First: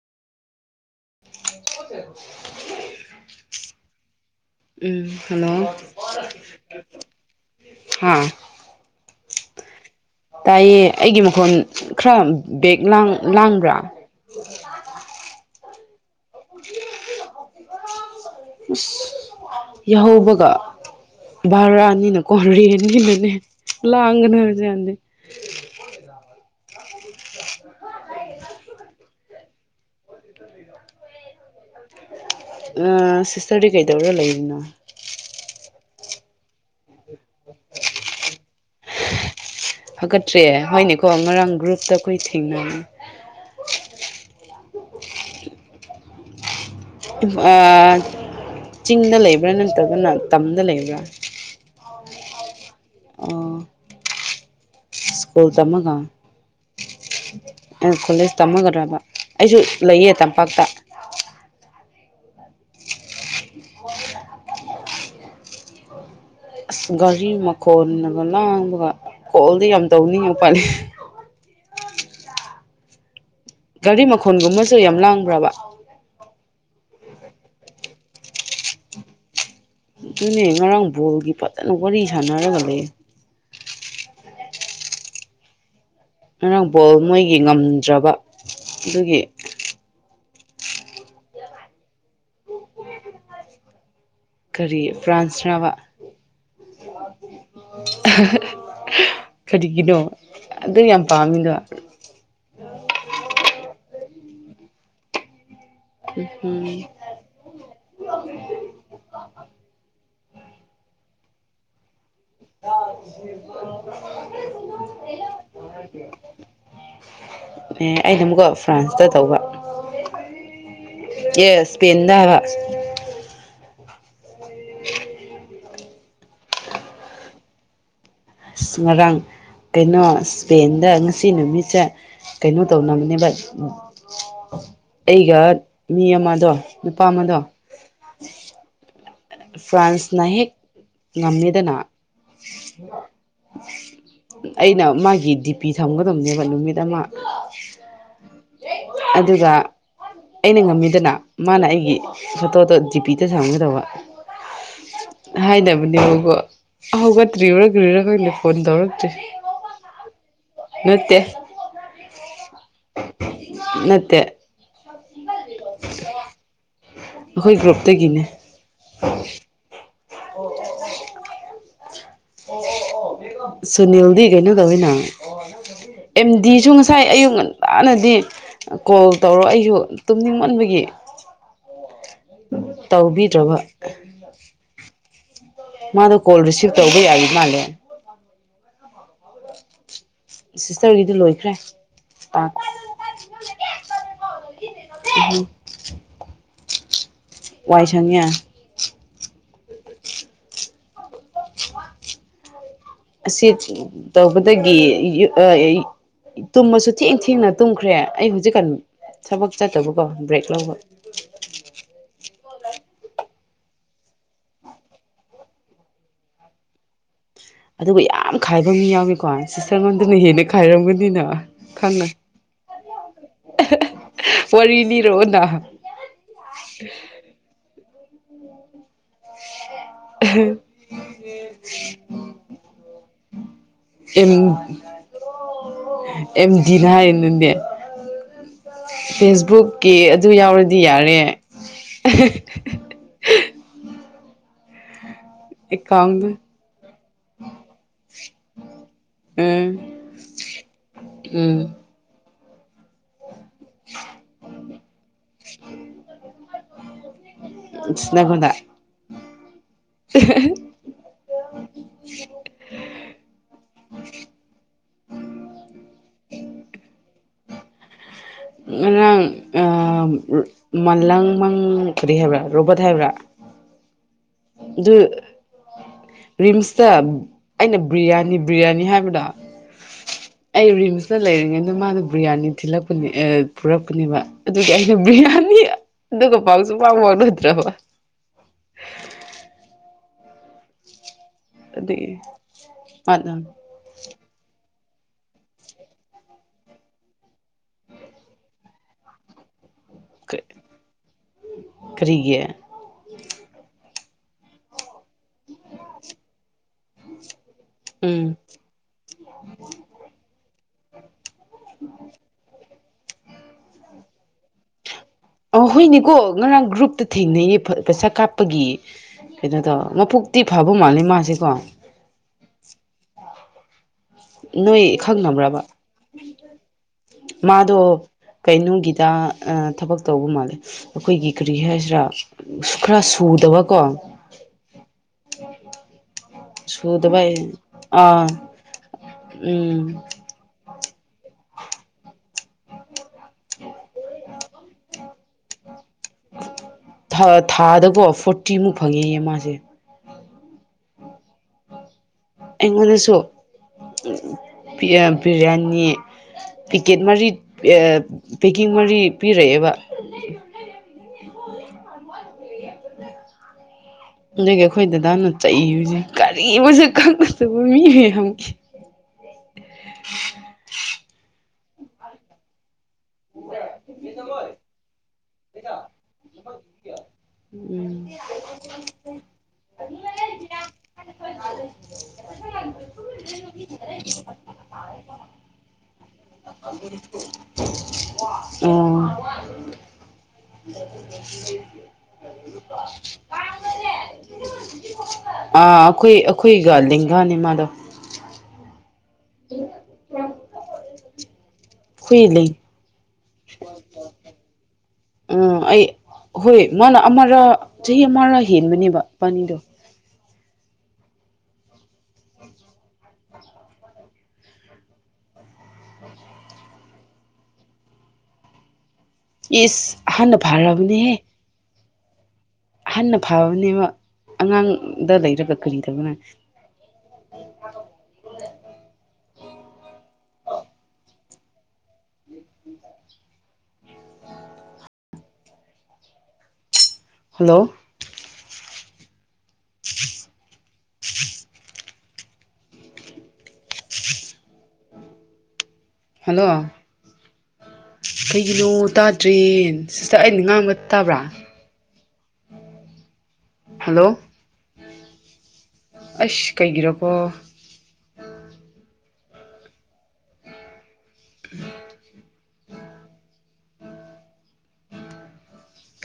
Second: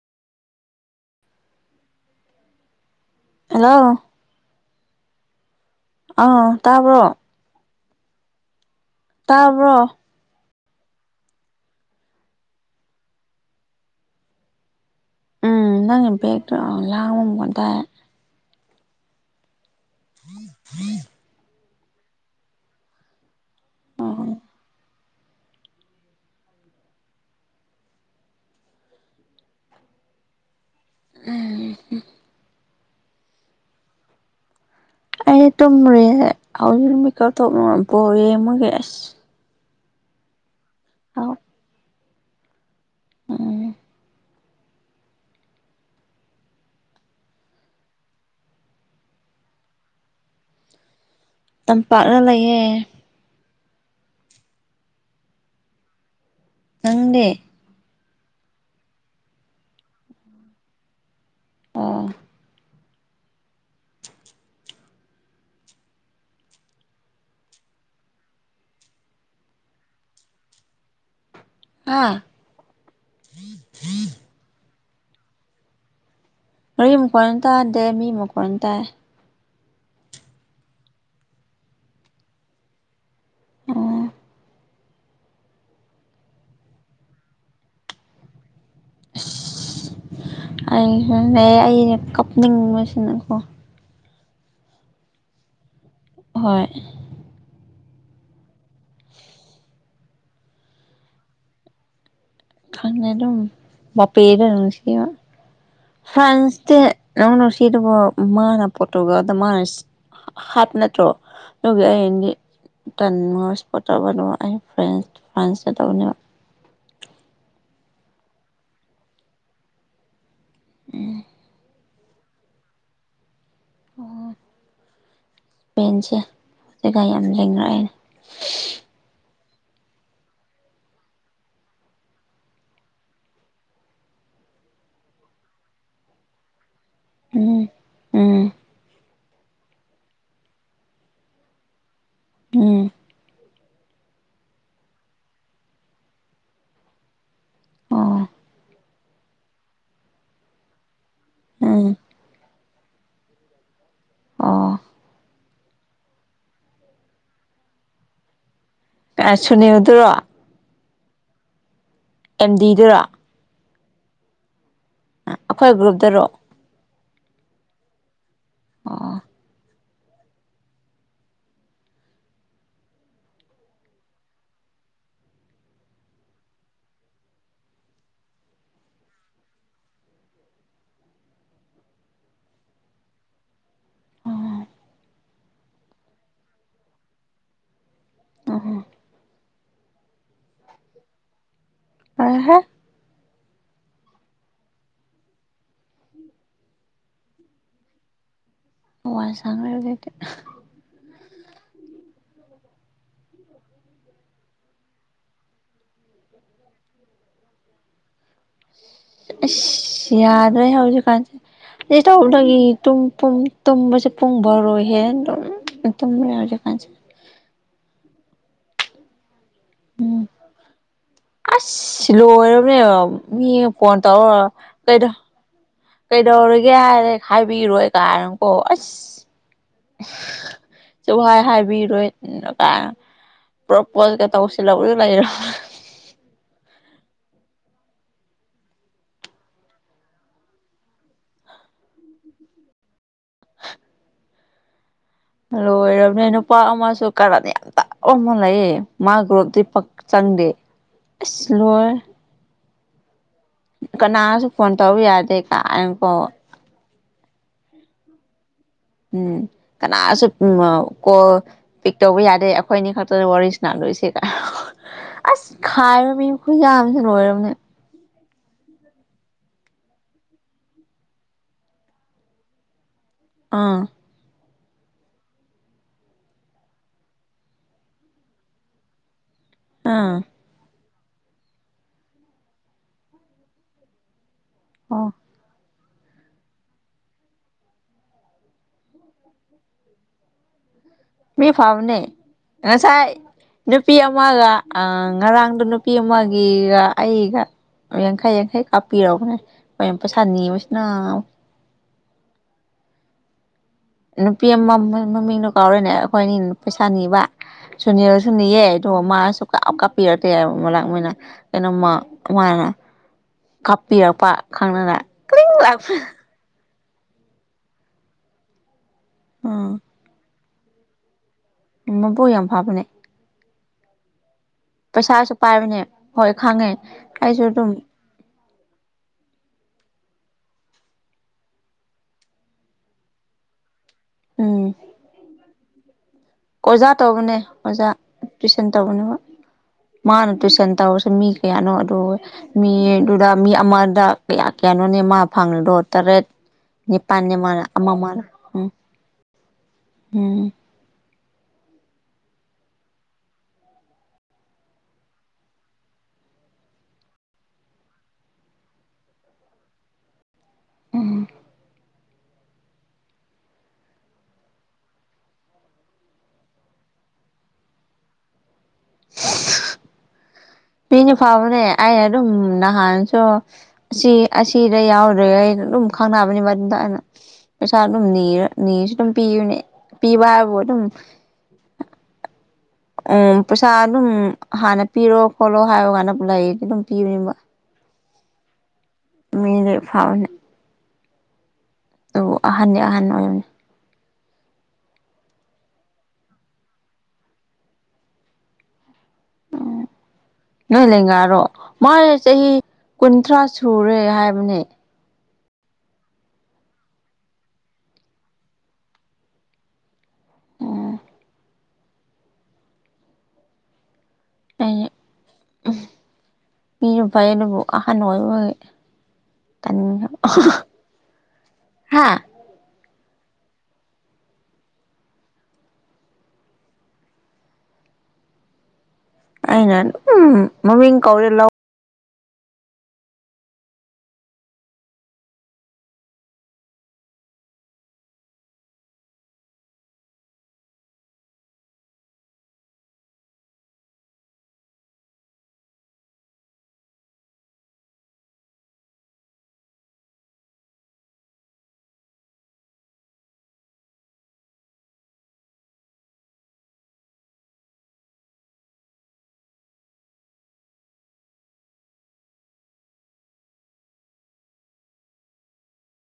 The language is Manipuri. [unintelligible] ꯑꯦꯜꯂꯣ ꯎꯝ ꯍꯥꯂꯣ ꯑꯥ ꯇꯥꯕ꯭ꯔꯣ ꯍꯥꯥ ꯇꯥꯕ꯭ꯔꯣ ꯇꯥꯏꯌꯦ ꯑꯩꯒꯤ ꯃꯈꯣꯟ ꯈꯔ ꯕꯦꯛ ꯂꯥꯡ- ꯂꯥꯡꯕ꯭ꯔꯥ ꯎ [inaudible] ꯅꯪ ꯕꯦꯛꯇꯣ ꯂꯥꯡꯃꯥ ꯃꯥꯗꯥꯏ ꯏꯤꯁ ꯚꯥꯔꯥ ꯅꯤꯅꯀꯣ ꯔꯦꯟꯅꯤꯅꯅꯦ ꯎꯝ ꯂꯥꯡꯉꯥꯅ ꯃꯌꯥꯝꯖꯦ ꯑ [unintelligible] ꯎꯝ ꯍꯨꯝ ꯎꯡ ꯁꯤꯁꯇ꯭ꯔꯗꯤ ꯀꯩꯗꯧꯔꯥ ꯂꯩꯔꯤꯅꯣ ꯑꯩꯗꯤ ꯇꯨꯝꯃꯨꯔꯦ ꯍꯧꯖꯤꯛ ꯃꯤꯀꯞ ꯊꯣꯛꯂꯛ ꯕꯣꯜ ꯌꯦꯡꯕꯒꯤ ꯑꯁ ꯐꯥꯒꯠꯇ꯭ꯔꯦ ꯍꯣꯏꯅꯦꯀꯣ ꯉꯔꯥꯡꯀꯣ ꯒ꯭ꯔꯨꯞꯇ ꯑꯩꯈꯣꯏ ꯊꯦꯡꯅꯅꯤ ꯎ ꯆꯤꯡꯗ ꯂꯩꯕ꯭ꯔꯥ ꯅꯠꯇ꯭ꯔꯒꯅ ꯇꯝꯗ ꯂꯩꯕ꯭ꯔꯥ ꯇꯝꯄꯥꯛꯅ ꯂꯩꯌꯦꯦ ꯁ ꯆꯃꯒ ꯅꯪꯗꯦ ꯀꯣꯂꯦꯖ ꯇꯝꯃꯥꯒꯗ꯭ꯔꯥꯕ ꯑꯩꯁꯨ ꯂꯩꯌꯦ ꯇꯝꯄꯥꯛꯇ ꯑꯣꯥ ꯑꯁ ꯒꯥꯔꯤ ꯃꯈꯣꯜꯅꯒ ꯂꯥꯡꯕꯒ ꯀꯣꯜꯗꯤ ꯌꯥꯝ ꯇꯧꯅꯤꯡꯉꯤ ꯎꯄꯥꯏ ꯑꯥ ꯒꯥꯔꯤ ꯃꯈꯣꯟꯒꯨꯝꯕꯁꯨ ꯌꯥꯝ ꯂꯥꯡꯕ꯭ꯔꯥꯕ ꯑꯩꯏꯨꯛꯀꯣꯏꯅ ꯇꯥꯗꯦ ꯃꯤ ꯑꯃꯨꯛ ꯀꯣꯏꯅ ꯇꯥꯏ ꯑꯗꯨꯅꯦ ꯉꯔꯥꯡ ꯕꯣꯜꯒꯤ ꯐꯖꯅ ꯋꯥꯔꯤ ꯁꯥꯟꯅꯔꯒ ꯂꯩ ꯑꯣ ꯉꯔꯥꯡ ꯕꯣꯜ ꯃꯣꯏꯒꯤ ꯉꯝꯗ꯭ꯔꯕ ꯑꯗꯨꯒꯤ ꯑꯩ ꯑꯅꯦ ꯀꯞꯅꯤꯡꯕꯁꯤꯅꯀꯣ ꯀꯔꯤ ꯐ꯭ꯔꯥꯟꯁꯅꯕ ꯍꯣꯏ ꯀꯔꯤꯒꯤꯅꯣ ꯑꯗꯨ ꯌꯥꯝ ꯄꯥꯝꯃꯤꯅꯣ ꯈꯪꯉꯦ ꯑꯗꯨꯝ ꯄꯦꯗ ꯅꯨꯡꯁꯤꯕ ꯎꯝ ꯐ꯭ꯔꯥꯟꯁꯇ ꯑꯅꯣ ꯁꯤꯗꯕꯨꯣ ꯃꯥꯅ ꯄꯣꯇꯣꯛꯒꯗ ꯃꯥꯅ ꯍꯥꯞ ꯅꯠꯇ꯭ꯔꯣꯒ ꯌꯦꯗꯤ ꯇ ꯏꯁꯄ ꯇ ꯑꯩ ꯐ꯭ꯔ ꯐ꯭ꯔꯥꯟꯁ ꯇꯧꯕꯅꯦꯕ ꯑꯦ ꯑꯩꯅ ꯑꯃꯨꯛꯀꯣ ꯐ꯭ꯔꯥꯟꯁꯇ ꯇꯧꯕ ꯎꯝ ꯑꯦ ꯁꯄꯟꯗ ꯍꯥꯏꯕ ꯑꯣ [unintelligible] ꯭ꯔꯦꯟꯁꯦ ꯀꯩꯀꯥ ꯌꯥꯝ ꯂꯦꯡꯅꯔꯛꯑꯦꯅꯦ ꯑ ꯉꯔꯥꯡ ꯀꯩꯅꯣ ꯏꯁꯄꯦꯟꯗ ꯉꯁꯤ ꯅꯨꯃꯤꯠꯁꯦ ꯀꯩꯅꯣ ꯇꯧꯅꯕꯅꯦ ꯚ ꯑꯩꯒ ꯃꯤ ꯑꯃꯗꯣ ꯅꯨꯄꯥ ꯑꯃꯗꯣ ꯎꯝ ꯎꯝ ꯐ꯭ꯔꯥꯟꯁꯅ ꯍꯦꯛ ꯉꯝꯃꯤꯗꯅ ꯎꯝ ꯑꯩꯅ ꯃꯥꯒꯤ ꯗꯤ ꯄꯤ ꯊꯝꯒꯗꯕꯅꯦꯕ ꯅꯨꯃꯤꯠ ꯑꯃ ꯑꯣ ꯑꯗꯨꯒ ꯑꯩꯅ ꯉꯝꯃꯤꯗꯅ ꯃꯥꯅ ꯎꯝ ꯑꯩꯒꯤ ꯐꯣꯇꯣꯗꯣ ꯖꯤ ꯄꯄꯤꯗ ꯁꯝꯒꯗꯕ ꯑꯣ ꯍꯥꯏꯅꯕꯅꯦꯔꯒꯣ ꯍꯧꯒꯠꯇ꯭ꯔꯤꯨꯔ꯭ꯨꯔꯈꯂ ꯐꯣꯟ ꯇꯧꯔꯛꯇ꯭ꯔꯤ ꯁꯨꯅꯤꯌꯗꯨꯔꯣ ꯅꯠꯇꯦ ꯑꯦꯝꯗꯤꯗꯔꯥ ꯅꯠꯇꯦ ꯑꯩꯈꯣꯏ ꯒ꯭ꯔꯨꯞꯇꯔꯣꯑꯣ ꯑꯩꯈꯣꯏ ꯒ꯭ꯔꯨꯞꯇꯒꯤꯅꯦ ꯑꯥ ꯍ ꯇ ꯁꯅꯤꯜꯗꯤ ꯀꯩꯅꯩꯅꯣ ꯀꯋꯅ ꯑꯦꯝ ꯗꯤꯁꯨ ꯉꯁꯥꯏ ꯑꯌꯨꯛ ꯉꯟꯇꯥꯅꯗꯤ ꯀꯣꯜ ꯇꯧꯔꯣ ꯑꯩꯁꯨ ꯇꯨꯝꯅꯤꯡ ꯑꯣꯟꯕꯒꯤ ꯇꯧꯕꯤꯗ꯭ꯔꯕ ꯎꯝ ꯃꯥꯗꯣ ꯀꯣꯜ ꯔꯤꯁꯤꯚ ꯇꯧꯕ ꯌꯥꯏ ꯃꯥꯜꯂꯦ ꯎꯝ ꯁꯤꯁꯇꯔꯒꯤꯗꯤ ꯂꯣꯏꯈ꯭ꯔꯦ ꯂꯣꯏꯔꯦꯍꯦ ꯇꯦ ꯎ ꯋꯥꯏꯁꯡꯉꯦ ꯋꯥꯏ ꯁꯪꯒꯦ ꯍꯧꯖꯤꯛꯇꯤ [inaudible] ꯑꯁꯤ ꯇꯧꯕꯗꯒꯤ ꯇꯨꯝꯃꯁꯨ ꯊꯦꯡ ꯊꯦꯡꯅ ꯇꯨꯝꯈ꯭ꯔꯦ ꯑꯩ ꯍꯧꯖꯤꯛꯀꯥꯟ ꯊꯕꯛ ꯆꯠꯇꯕꯀꯣ ꯕ꯭ꯔꯦꯛ ꯌꯥꯗ꯭ꯔ ꯂꯧꯕ ꯍꯧꯁꯨ ꯀꯥꯟꯁꯤꯦ ꯇꯧꯗꯒꯤ ꯇꯨꯝꯕꯁꯦ ꯄꯨꯡ ꯕꯔꯣꯏꯍꯦ ꯑꯗꯨꯝ ꯃꯔ ꯀꯖ ꯑꯗꯨꯒ ꯌꯥꯝ ꯈꯥꯏꯕ ꯃꯤ ꯌꯥꯎꯏꯀꯣ ꯁꯤꯁꯇꯔ ꯉꯗꯨꯅ ꯍꯦꯟꯅ ꯈꯥꯏꯔꯝꯒꯅꯤꯅ ꯈꯪꯉꯦ ꯑꯁ ꯂꯣꯏꯔꯕꯅꯦꯕ ꯃꯤ ꯐꯣꯟ ꯇꯧꯔ ꯀꯩꯗꯣ ꯗ ꯀꯩꯗꯧꯔꯒꯦ ꯍꯥꯏꯔ ꯍꯥꯏꯕꯤꯔꯣꯏ ꯀꯥꯏꯅꯅꯨꯀꯣ ꯑꯁ ꯎꯝ ꯚꯥꯏ ꯍꯥꯏꯕꯤꯔꯣꯏ ꯄ꯭ꯔꯣꯄꯣꯁ ꯀꯦ ꯑꯦꯝ ꯇꯧꯁꯤꯂꯕꯨ ꯂꯩꯔꯣ ꯑꯦꯝ ꯅꯥꯅꯦ ꯐꯦꯁꯕꯨꯛꯀꯤ ꯑꯗꯨ ꯌꯥꯎꯔꯗꯤ ꯌꯥꯔꯦ ꯂꯣꯏꯔꯕꯅꯦ ꯑꯦꯀꯥꯎꯟꯗ ꯅꯨꯄꯥ ꯑꯃꯁꯨ ꯀꯔꯟ ꯌꯥꯝ ꯇꯥꯕꯥ ꯑꯃ ꯂꯩꯌꯦ ꯃꯥꯁꯨ ꯎꯝ ꯗꯤꯄꯥꯛ ꯆꯪꯗꯦ ꯑꯁ ꯎꯝ ꯂꯣꯏꯔꯦ꯫ ꯀꯅꯥꯁꯨ ꯐꯣꯟ ꯇꯧ ꯌꯥꯗꯦ ꯀꯥꯏꯅꯀꯣ ꯎꯝ ꯅꯪꯉꯣꯟꯗꯥ ꯎꯝ ꯀꯅꯥꯁꯨ ꯎ ꯀꯣꯜ ꯄꯤꯛ ꯇꯧꯕ ꯌꯥꯗꯦ ꯑꯩꯈꯣꯏ ꯑꯅꯤ ꯈꯛꯇꯗ ꯋꯥꯔꯤ ꯂꯣꯏꯁꯦ ꯀꯥꯏ ꯑꯁ ꯈꯥꯏꯕꯃꯤ ꯈꯨꯌꯝꯁꯦ ꯂꯣꯏꯔꯕꯅꯦ ꯉꯔꯥꯡ ꯃꯂꯥꯡ ꯃꯪ ꯀꯔꯤ ꯍꯥꯏꯕ꯭ꯔꯥ ꯔꯣꯕꯠ ꯍꯥꯏꯕ꯭ꯔꯥ ꯑꯥ [inaudible] ꯗꯨ ꯔꯤꯝꯁꯇ ꯑꯩꯅ ꯕꯤꯔꯌꯥꯅꯤ ꯕꯤꯔꯌꯥꯅꯤ ꯍꯥꯏꯕꯗꯣ ꯑꯥ ꯑꯩ ꯔꯤꯝꯁꯅ ꯂꯩꯔꯤꯉꯩꯗ ꯃꯥꯅ ꯕꯤ꯭ꯔꯌꯥꯅꯤ ꯊꯤꯜꯂꯛꯄꯅꯦ ꯄꯨꯔꯛꯄꯅꯦꯕ ꯑꯗꯨꯗꯤ ꯑꯩꯅ ꯑꯣ ꯕꯤ꯭ꯔꯌꯥꯅꯤ ꯑꯗꯨꯒ ꯄꯥꯎꯁꯨ ꯄꯥꯎ ꯐꯥꯎꯔꯨꯗ꯭ꯔꯕ ꯃꯤ ꯐꯥꯕꯅꯦ ꯑꯗꯨꯒꯤ ꯉꯁꯥꯏ ꯃꯥꯅ ꯅꯨꯄꯤ ꯑꯃꯒ ꯑ ꯉꯔꯥꯡꯗ ꯅꯨꯄꯤ ꯑꯃꯒꯤꯒ ꯑꯩꯒ ꯌꯥꯡꯈꯩ ꯌꯥꯡꯈꯩ ꯀꯥꯞꯄꯤꯔꯛꯎꯅꯦ ꯍꯣꯏ ꯄꯩꯁꯥꯅꯤꯕꯁꯤꯅ ꯀꯔꯤꯒꯤ ꯅꯨꯄꯤ ꯑꯃ ꯃꯃꯤꯡꯗꯣ ꯀꯥꯎꯔꯅꯦ ꯑꯩꯈꯣꯏꯅꯤꯅꯥ ꯄꯩꯁꯥ ꯅꯤꯕ ꯁꯨꯅꯤꯔ ꯎꯝ ꯁꯨꯅꯤꯌꯦ ꯑꯗꯣ ꯃꯥꯅꯁꯨ ꯀꯥꯞ ꯀꯥꯞꯄꯤꯔꯛꯇꯦ ꯃꯂꯛ ꯃꯣꯏꯅ ꯀꯩꯅꯣꯝꯃ ꯃꯥꯅ ꯀꯥꯞꯄꯤꯔꯛꯄ ꯈꯪꯗꯅ ꯀ꯭ꯔꯤꯡ ꯑꯣ ꯂꯥꯛꯄ ꯍꯣꯏꯅꯦꯀꯣ ꯉꯔꯥꯡ ꯒ꯭ꯔꯨꯞꯇ ꯊꯦꯡꯅꯩꯌꯦ ꯄꯩꯁꯥ ꯀꯥꯞꯄꯒꯤ ꯀꯩꯅꯣꯗꯣ ꯎꯝ ꯃꯕꯨꯛ ꯇꯤ ꯐꯕ ꯃꯥꯜꯂꯦ ꯃꯥꯁꯤꯀꯣ ꯎꯝ ꯃꯕꯨꯛ ꯌꯥꯝ ꯐꯥꯕꯅꯦ ꯅꯣꯏ ꯄꯩꯁꯥꯁꯨ ꯈꯪꯅꯕ꯭ꯔꯕ ꯄꯥꯏꯕꯅꯦ ꯍꯣꯏ ꯈꯪꯉꯦ ꯑꯩꯁꯨ ꯑꯗꯨꯝ ꯃꯥꯗꯣ ꯀꯩꯅꯣꯒꯤꯗ ꯊꯕꯛ ꯇꯧꯕ ꯃꯥꯜꯂꯦ ꯑꯩꯈꯣꯏꯒꯤ ꯀꯔꯤ ꯍꯥꯏꯁꯤꯔꯥ ꯈꯔ ꯁꯨꯗꯕꯀꯣ ꯎꯝ ꯑꯣꯖꯥ ꯇꯧꯕꯅꯦ ꯁꯨꯗꯕꯩ ꯑꯣꯖꯥ ꯑꯥ ꯇꯨꯏꯁꯟ ꯇꯧꯕꯅꯦꯕ ꯎꯝ ꯃꯥꯅ ꯇꯨꯏꯁꯟ ꯇꯧꯔꯁꯨ ꯃꯤ ꯀꯌꯥꯅꯣ ꯑꯗꯨ ꯃꯤꯗꯨꯗ ꯃꯤ ꯑꯃꯗ ꯀꯌꯥ ꯀꯌꯥꯅꯣꯅꯦ ꯃꯥ ꯐꯪꯂꯤꯗꯣ ꯇꯔꯦꯠ ꯊꯥ ꯅꯤꯄꯥꯜꯅꯤ ꯃꯥꯂꯥ ꯑꯃ ꯊꯥꯗꯀꯣ ꯃꯥꯂꯥ ꯎꯝ ꯐꯣꯔꯇꯤꯃꯨꯛ ꯎꯝ ꯑꯦꯉꯣꯟꯟꯅꯁꯨꯣ ꯕꯤꯔꯌꯥꯅꯤ ꯄꯦꯛꯀꯦꯠ ꯃꯔꯤ ꯄꯦꯛꯀꯤꯡ ꯃꯔꯤ ꯄꯤꯔꯛꯑꯦꯕ ꯎꯝ [inaudible] ꯑꯗꯒꯤ ꯑꯩꯈꯣꯏ ꯗꯗꯥꯅ ꯆꯩꯁꯦ ꯀꯔꯤ ꯑꯃꯁꯁꯨ ꯈꯪꯅꯗꯕ ꯃꯤꯒꯦ ꯃꯤꯅ ꯐꯕꯅꯦ ꯑꯩꯅ ꯑꯗꯨꯝ ꯅꯍꯥꯟꯁꯨ ꯁꯣ ꯑꯁꯤ ꯑꯁꯤꯗ ꯌꯥꯎꯗ꯭ꯔꯦ ꯑꯩ ꯑꯗꯨꯝ ꯈꯪꯅꯕꯅꯤ ꯃ ꯇ ꯑꯅ ꯄꯩꯁꯥ ꯎꯝ ꯑꯗꯨꯝ ꯅꯤꯔ ꯅꯤꯁꯨ ꯑꯗꯨꯝ ꯄꯤꯕꯅꯦ ꯄꯤꯕ ꯍꯥꯏꯕꯕꯨ ꯑꯗꯨꯝ ꯍꯣꯏ ꯎꯝ ꯄꯩꯁꯥ ꯑꯗꯨꯝ ꯍꯥꯟꯅ ꯄꯤꯔꯣ ꯈꯣꯠꯂꯣ ꯍꯥꯏꯕ ꯀꯥꯟꯗ ꯂꯥꯏꯔꯤꯛꯇ ꯑꯗꯨꯝ ꯄꯤꯕꯅꯦꯕ ꯎꯝ ꯃꯤ ꯗꯤ ꯐꯥꯕꯅꯦ [inaudible] ꯑꯍꯟꯗꯤ ꯑꯍꯟ ꯑꯣꯏꯕꯅꯦ ꯑꯥ ꯑꯩꯈꯣꯏ ꯑꯩꯈꯣꯏꯒ ꯅꯤꯡꯒꯥꯅꯤꯃꯥꯗ ꯎꯝ ꯂꯦꯂꯒꯥꯔꯣ ꯃꯣꯏ ꯑꯩꯈꯣꯏ ꯂꯩ ꯆꯍꯤ ꯀꯨꯟꯊ꯭ꯔꯥ ꯁꯨꯔꯦ ꯍꯥꯏꯕꯅꯦ ꯎꯝ ꯑꯩ ꯍꯣꯏ ꯃꯥꯅ ꯑꯃꯔ ꯆꯍꯤ ꯑꯃꯔꯥ ꯍꯦꯟꯕꯅꯦꯕ ꯄꯕꯥꯥꯅꯤꯗꯣ ꯎꯝ ꯑ ꯃꯤꯔꯨꯞꯥꯏ ꯑꯗꯨꯕꯨꯣꯛ ꯑꯍꯥꯟ ꯅꯅꯨꯡꯉꯥꯏ ꯑꯣꯏ ꯏꯁ ꯑꯍꯥꯟꯥꯟꯕꯅ ꯐꯥꯔꯕꯅꯦꯍꯦ ꯍꯥꯥ ꯑꯍꯟꯅ ꯐꯕꯅꯦꯕ ꯑꯉꯥꯡꯗ ꯂꯩꯔꯒ ꯀꯔꯤꯗꯧꯕꯅꯣ ꯑꯅ ꯎꯝ ꯃꯃꯤ ꯀꯧꯔꯂ ꯍꯜꯂꯣ [inaudible] ꯍꯜꯂꯣ ꯀꯩꯒꯤꯅꯣ ꯇꯥꯗ꯭ꯔꯦ ꯁꯤꯁꯇ ꯑꯩꯅ ꯉꯥꯡꯕ ꯇꯥꯕ꯭ꯔꯥ ꯍꯜꯂꯣ ꯑꯁ ꯀꯩꯒꯤꯔꯕꯣ ꯎꯝ